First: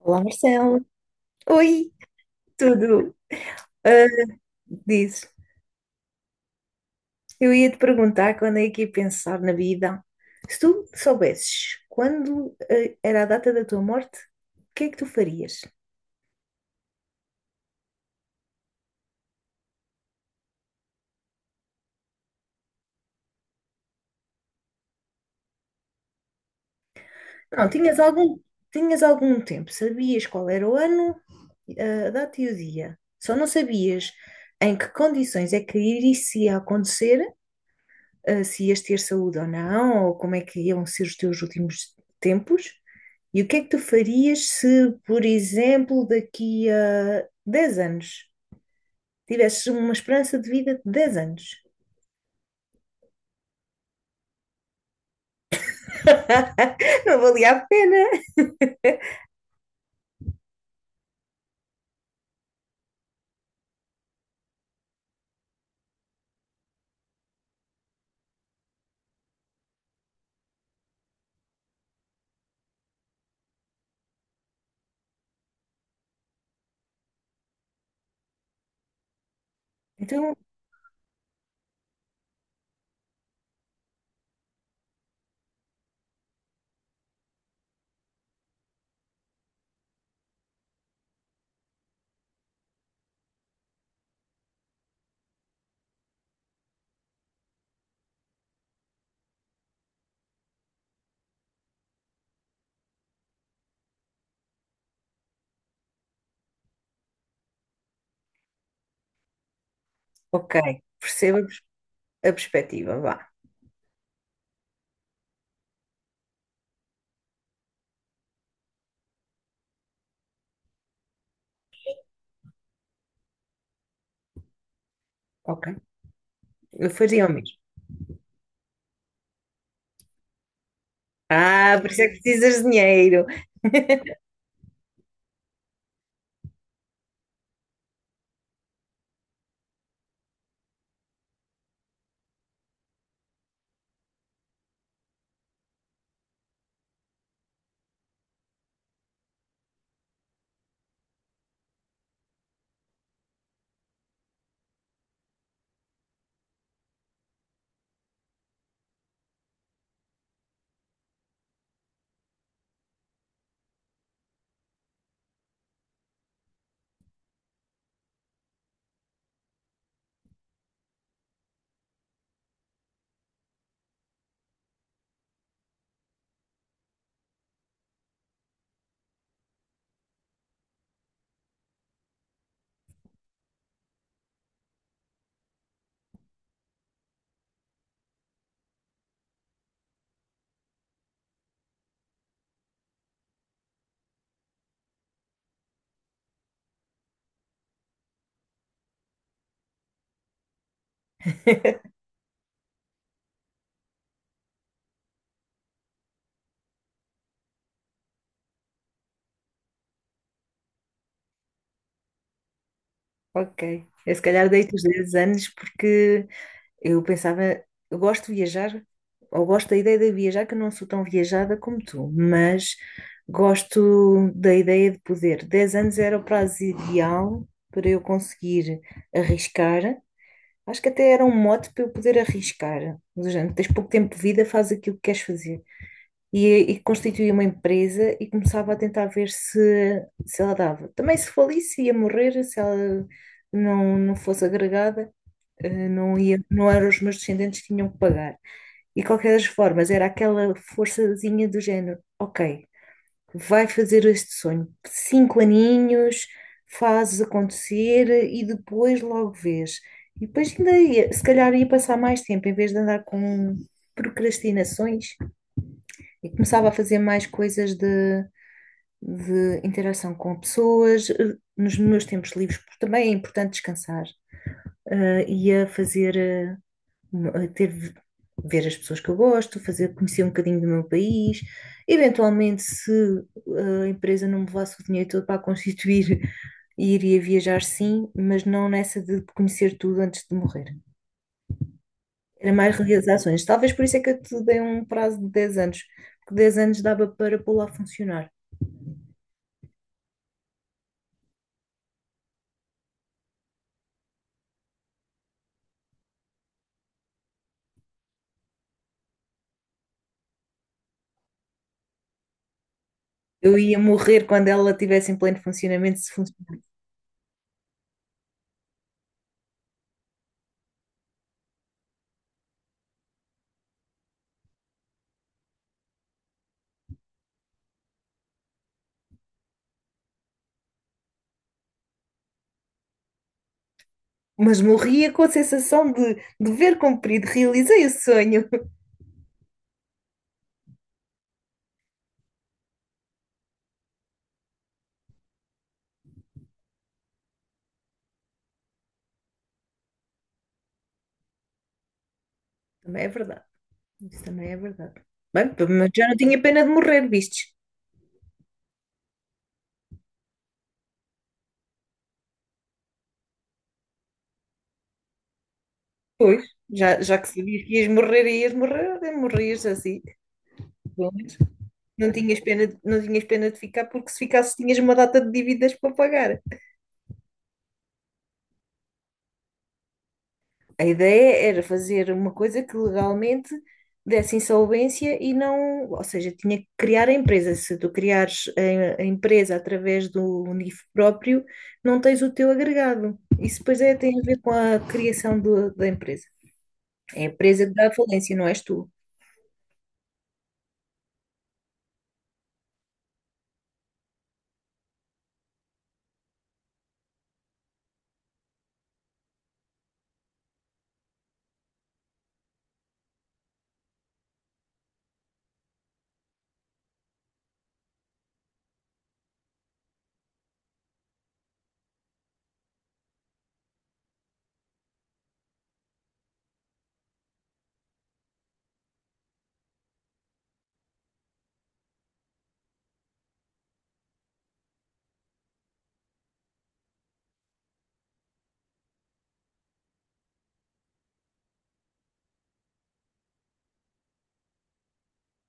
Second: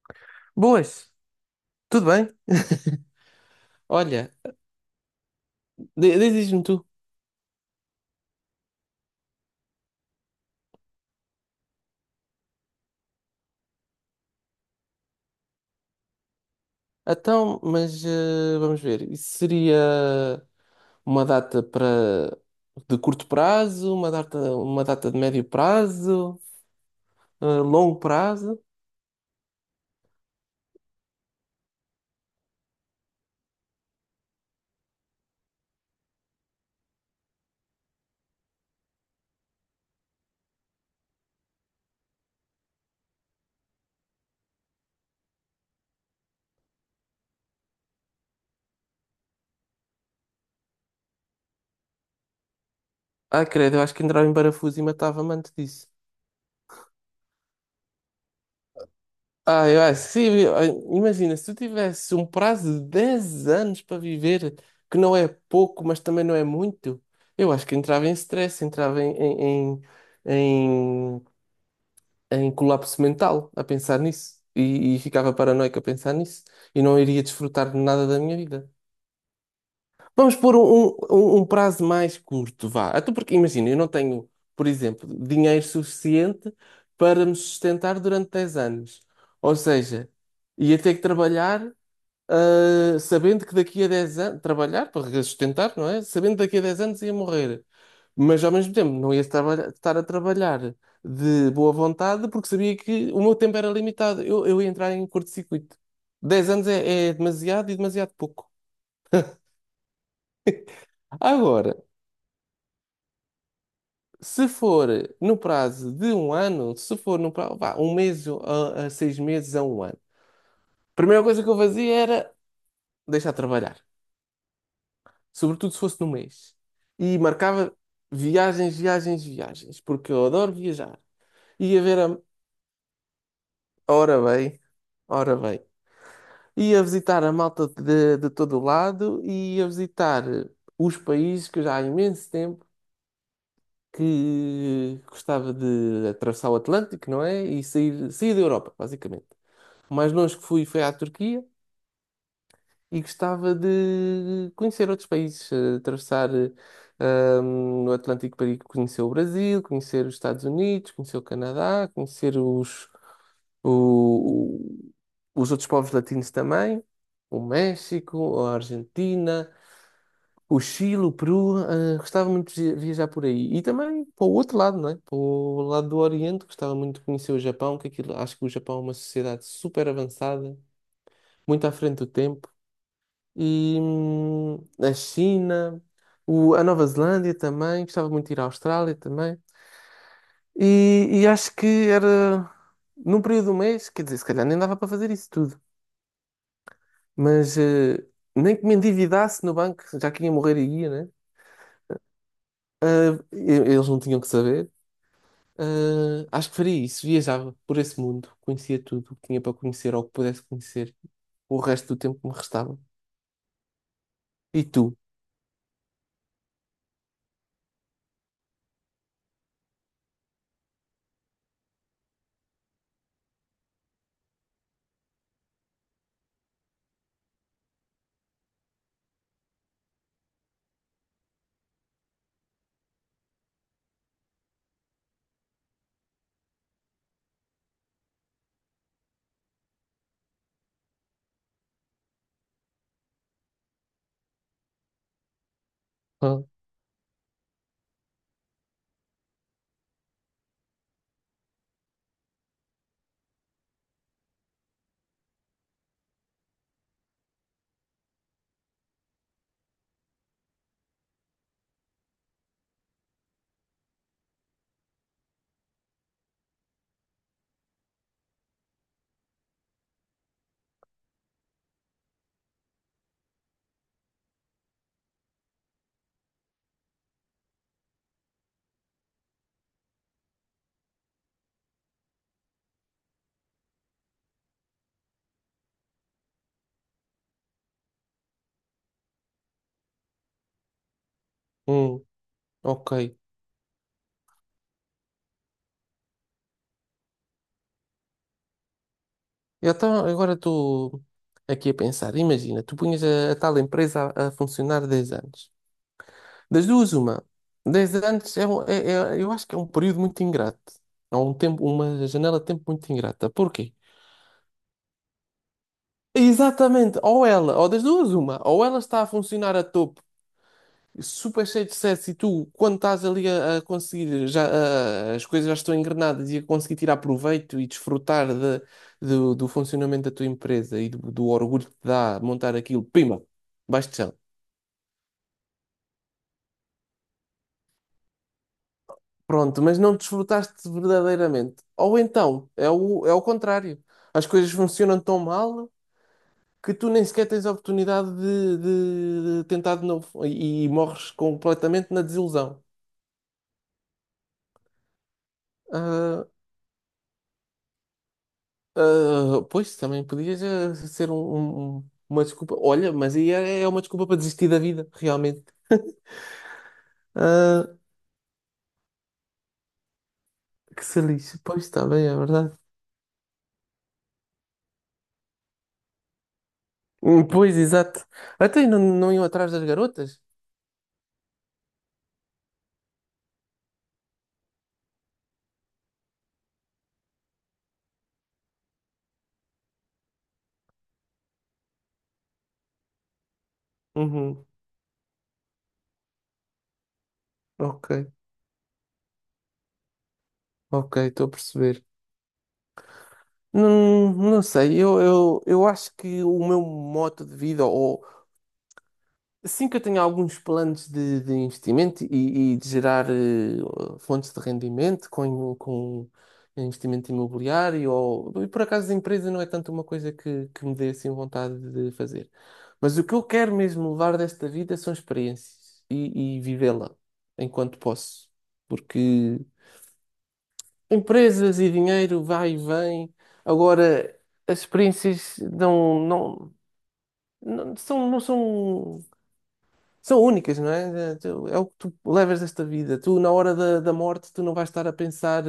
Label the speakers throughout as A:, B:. A: Olá, Marcelo.
B: Boas,
A: Oi,
B: tudo bem?
A: tudo? Ah,
B: Olha,
A: dizes,
B: diz-me tu.
A: eu ia te perguntar quando é que ia pensar na vida. Se tu soubesses quando era a data da tua morte, o que é que tu farias?
B: Então, mas vamos ver. Isso seria uma data para de curto prazo, uma data de médio prazo,
A: Não,
B: longo prazo.
A: tinhas algum tempo, sabias qual era o ano, a data e o dia. Só não sabias em que condições é que iria acontecer, se ias ter saúde ou não, ou como é que iam ser os teus últimos tempos. E o que é que tu farias se, por exemplo, daqui a 10 anos tivesses uma esperança de vida de 10 anos?
B: Ah, credo, eu acho que entrava em parafuso e matava-me antes disso.
A: Não valia a pena.
B: Ah, eu acho que sim. Imagina, se tu tivesse um prazo de 10 anos para viver, que não é pouco, mas também não é muito, eu acho que entrava em stress, entrava em em colapso mental a pensar nisso. E ficava paranoico a pensar nisso. E não iria desfrutar de nada da minha vida.
A: Então,
B: Vamos pôr um prazo mais curto, vá. Até porque, imagina, eu não tenho, por exemplo, dinheiro suficiente para me sustentar durante 10 anos. Ou seja, ia ter que trabalhar sabendo que daqui a 10 anos, trabalhar para sustentar, não é? Sabendo que daqui a 10 anos ia morrer. Mas ao mesmo tempo não ia estar a trabalhar de boa vontade porque sabia que o meu tempo era limitado. Eu ia entrar em curto-circuito. 10 anos é, é demasiado e demasiado pouco.
A: ok, perceba a pers-
B: Agora,
A: a perspectiva, vá.
B: se for no prazo de um ano, se for no prazo, vá, um mês a 6 meses a um ano, a primeira coisa que eu fazia era deixar de trabalhar.
A: Ok,
B: Sobretudo se fosse no mês.
A: eu
B: E
A: faria o mesmo.
B: marcava viagens, viagens, viagens, porque eu adoro viajar.
A: Ah,
B: Ia
A: por
B: ver
A: isso é
B: a...
A: que precisas de dinheiro.
B: Ora bem, ora bem. Ia visitar a malta de todo o lado e ia visitar os países que eu já há imenso tempo que gostava de atravessar o Atlântico, não é? E sair, sair da Europa, basicamente. O mais longe que fui foi à Turquia. E gostava de conhecer outros países, atravessar o Atlântico para ir conhecer o Brasil, conhecer os Estados Unidos, conhecer o Canadá, conhecer o- o- os outros povos latinos também, o México, a Argentina, o Chile, o Peru. Eh, gostava muito de viajar por aí. E também para o outro lado, não é? Para o lado do Oriente, gostava muito de conhecer o Japão, que aquilo, acho que o Japão é uma sociedade super avançada, muito à frente do tempo e a China, a Nova Zelândia também, gostava muito de ir à Austrália também. E acho que era num período do mês, quer dizer, se calhar nem dava para fazer isso tudo, mas nem que me endividasse no banco, já que ia morrer e ia, né? Ah, eles não tinham que saber. Ah, acho que faria isso, viajava por esse mundo, conhecia tudo o que tinha para conhecer ou que pudesse conhecer o resto do tempo que me restava.
A: Ok, eu se calhar
B: E
A: deito os
B: tu?
A: 10 anos porque eu pensava, eu gosto de viajar, ou gosto da ideia de viajar, que eu não sou tão viajada como tu, mas gosto da ideia de poder. 10 anos era o prazo ideal para eu conseguir arriscar. Acho que até era um mote para eu poder arriscar. Do género, tens pouco tempo de vida, faz aquilo que queres fazer. E constituí uma empresa e começava a tentar ver se ela dava. Também se falisse, ia morrer, se ela não fosse agregada não ia,
B: Ah,
A: não eram os meus descendentes que tinham que pagar. E de qualquer das formas, era aquela forçazinha do género, ok, vai fazer este sonho, cinco aninhos, fazes acontecer e depois logo vês. E depois ainda ia, se calhar ia passar mais tempo, em vez de andar com procrastinações, e começava a fazer mais coisas de interação com pessoas, nos meus tempos livres, porque também é importante descansar, eh, ia fazer eh, ter, ver as pessoas que eu gosto, fazer, conhecer um bocadinho do meu país. Eventualmente, se a empresa não me levasse o dinheiro todo para a constituir, iria viajar sim, mas não nessa de conhecer tudo antes de morrer.
B: hum,
A: Era mais
B: ok.
A: realizações. Talvez por isso é que eu te dei um prazo de 10 anos, porque 10 anos dava para pô-la a funcionar.
B: Eu então, agora estou aqui a pensar, imagina, tu punhas a tal empresa a funcionar 10 anos. Das duas, uma. 10 anos é, eu acho que é um período muito ingrato. É um tempo, uma janela de tempo muito ingrata.
A: Eu
B: Porquê?
A: ia morrer quando ela estivesse em pleno funcionamento, se funcionasse.
B: Exatamente, ou ela, ou das duas, uma, ou ela está a funcionar a topo super cheio de sucesso e tu, quando estás ali a conseguir, já, as coisas já estão engrenadas e a conseguir tirar proveito e desfrutar do funcionamento da tua empresa e do orgulho que te dá montar aquilo, pima, baixo de chão.
A: Mas morria com a sensação de dever cumprido, realizei o sonho.
B: Pronto, mas não desfrutaste verdadeiramente. Ou então, é o contrário. As coisas funcionam tão mal que tu nem sequer tens a oportunidade de tentar de novo e morres completamente na desilusão.
A: Também é verdade. Isso também é verdade. Bem, pelo menos já não
B: Ah,
A: tinha pena de morrer, vistes?
B: Ah, pois, também podia já ser uma desculpa. Olha, mas aí é, é uma desculpa para desistir da vida, realmente.
A: Pois, já que sabias
B: Ah,
A: que ias morrer e ias morrer, olha, morrias assim.
B: que se
A: Pelo menos
B: lixe. Pois, está bem,
A: não
B: é
A: tinhas
B: verdade.
A: pena, não tinhas pena de ficar, porque se ficasses tinhas uma data de dívidas para pagar.
B: Pois, exato. Até não iam atrás das garotas?
A: A ideia era fazer uma coisa que legalmente desse insolvência e não, ou seja, tinha que criar a empresa. Se tu criares a empresa através do NIF próprio, não tens o teu agregado. Isso depois é, tem a ver
B: Uhum.
A: com a criação da empresa. É a presa
B: Ok,
A: da falência, não és tu.
B: ok, estou a perceber. Não, não sei, eu acho que o meu modo de vida, sim que eu tenho alguns planos de investimento e de gerar fontes de rendimento com investimento imobiliário ou e por acaso a empresa não é tanto uma coisa que me dê assim vontade de fazer. Mas o que eu quero mesmo levar desta vida são experiências e vivê-la enquanto posso. Porque empresas e dinheiro vai e vem. Agora, as experiências não são únicas, não é? É é o que tu levas desta vida. Tu, na hora da morte, tu não vais estar a pensar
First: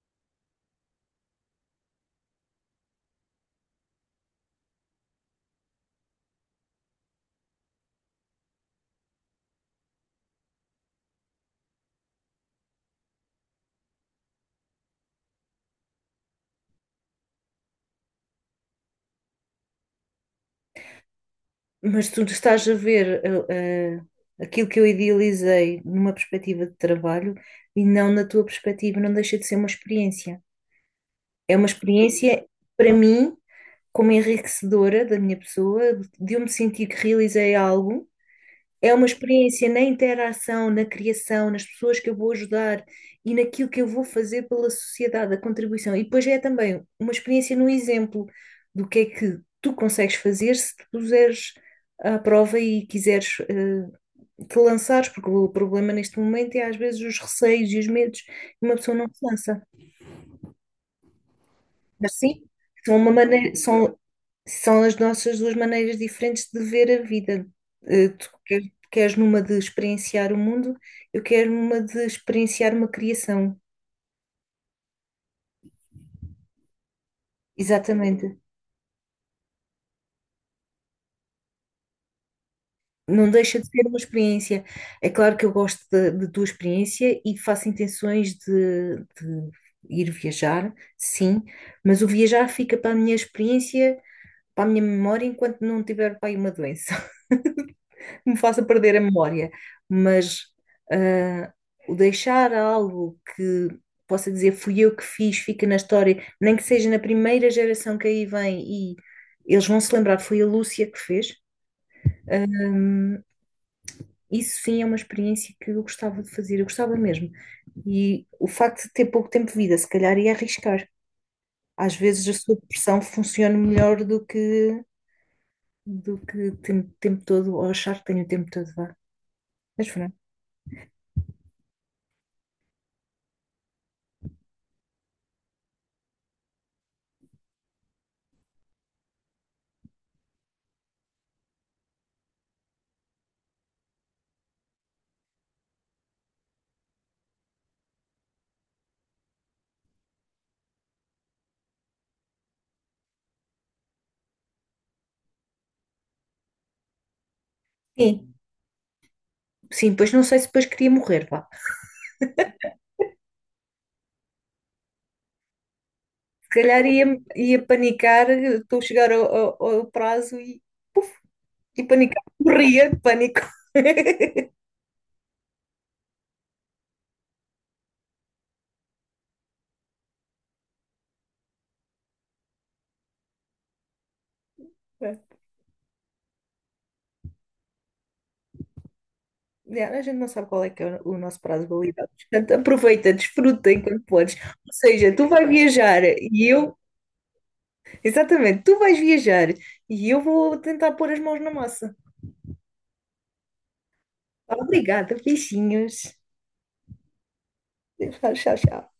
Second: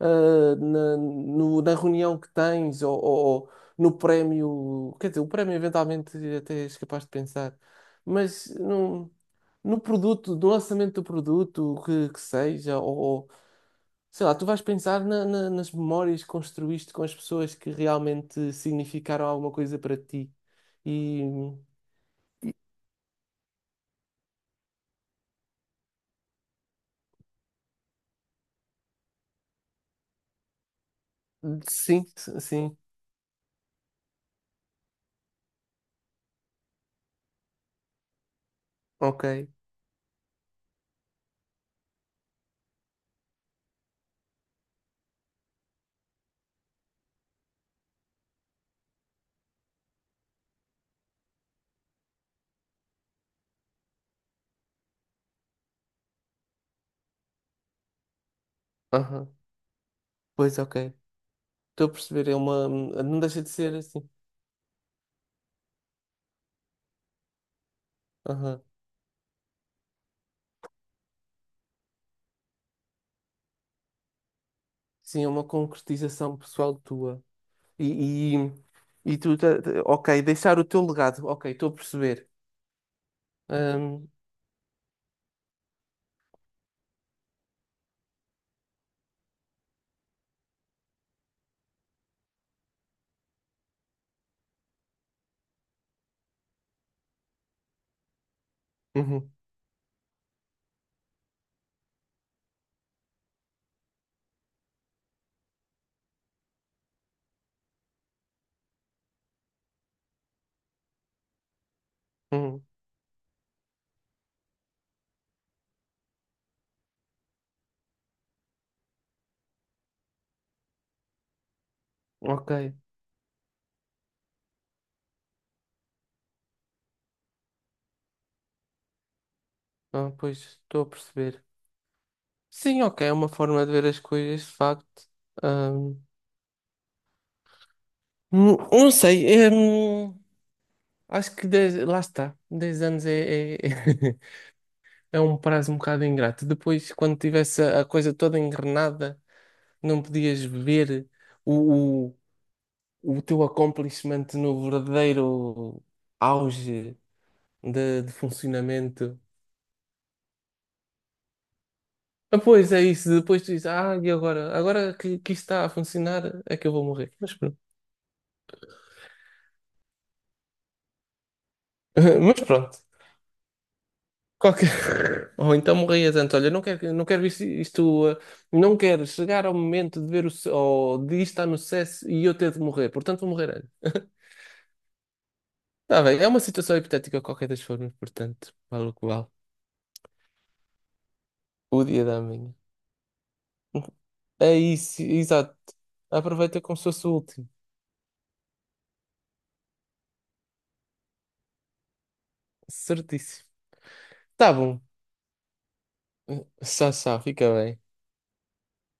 B: eh, na, no- na reunião que tens, ou ou no prémio. Quer dizer, o prémio eventualmente até és capaz de pensar, mas no produto, no lançamento do produto, o que seja, ou sei lá, tu vais pensar nas memórias que construíste com as pessoas que realmente significaram alguma coisa para ti. E
A: Mas tu estás a ver eh, eh, aquilo que eu idealizei numa perspectiva de trabalho e não na tua perspectiva, não deixa de ser uma experiência. É uma
B: sim,
A: experiência,
B: sim,
A: para mim, como enriquecedora da minha pessoa, de eu me sentir que realizei algo. É uma
B: ok.
A: experiência na interação, na criação, nas pessoas que eu vou ajudar e naquilo que eu vou fazer pela sociedade, a contribuição. E depois é também uma experiência no exemplo do que é que tu consegues fazer se te puseres à prova e quiseres te lançares, porque o problema neste momento é às vezes os receios e os medos, e uma pessoa não se
B: Aham.
A: lança.
B: Pois, ok. Estou a perceber, é
A: Assim,
B: uma.
A: são uma
B: Não deixa de
A: maneira,
B: ser
A: são,
B: assim.
A: são as nossas duas maneiras diferentes de ver a vida. Eh, Tu quer-
B: Aham.
A: queres numa de experienciar o mundo, eu quero uma de experienciar uma criação.
B: Sim, é uma concretização pessoal tua. E,
A: Exatamente.
B: e, e tu? Ok, deixar o teu legado. Ok, estou a perceber.
A: Não deixa de ser uma
B: Ahm,
A: experiência. É claro que eu gosto da tua experiência e faço intenções de ir viajar, sim, mas o viajar fica para a minha experiência, para a minha memória, enquanto não tiver para aí uma doença que me faça perder a
B: uhum,
A: memória, mas ah, o deixar algo que possa dizer fui eu que fiz, fica na história, nem que seja na primeira geração que aí vem e eles vão se lembrar, foi a Lúcia que fez.
B: uhum,
A: Isso sim é uma experiência que eu gostava de fazer, eu gostava mesmo. E o facto de ter pouco tempo de vida, se calhar ia arriscar. Às vezes a
B: ok.
A: sua pressão funciona melhor do que ter o tempo todo, ou achar que tenho o tempo todo, vá. Mas
B: Ah,
A: pronto.
B: pois, estou a perceber. Sim, ok, é uma forma de ver as coisas, de facto. Ahm, não não sei. Acho que lá está. 10 anos é, é, é um prazo um bocado ingrato. Depois, quando tivesse a coisa toda engrenada. Não podias ver o, o, o teu accomplishment no verdadeiro auge de
A: Sim,
B: funcionamento.
A: sim, pois não sei se depois queria morrer, vá.
B: Ah, pois é isso, depois tu dizes, ah, e agora? Agora que isto está a funcionar
A: Se
B: é que eu
A: calhar
B: vou morrer. Mas pronto.
A: ia panicar, estou a chegar ao, ao prazo e panicar.
B: Mas pronto.
A: Morria de pânico.
B: Qualquer... Ou então morrias antes. Olha, não quero isto, não quero chegar ao momento de ver ou de isto estar no sucesso e eu ter de morrer. Portanto, vou morrer antes. Está bem, é uma situação hipotética de qualquer das formas, portanto, vale o que vale.
A: Yeah, a gente não sabe qual é que é o nosso prazo de
B: O dia
A: validade.
B: da
A: Portanto,
B: manhã.
A: aproveita, desfruta enquanto podes.
B: É
A: Ou
B: isso,
A: seja, tu vais
B: exato.
A: viajar e
B: Aproveita
A: eu.
B: como se fosse o último.
A: Exatamente, tu vais viajar e eu vou tentar pôr as mãos na massa.
B: Certíssimo. Tá bom.
A: Obrigada, beijinhos.
B: Tchau, tchau. Fica bem.
A: Tchau, tchau, tchau.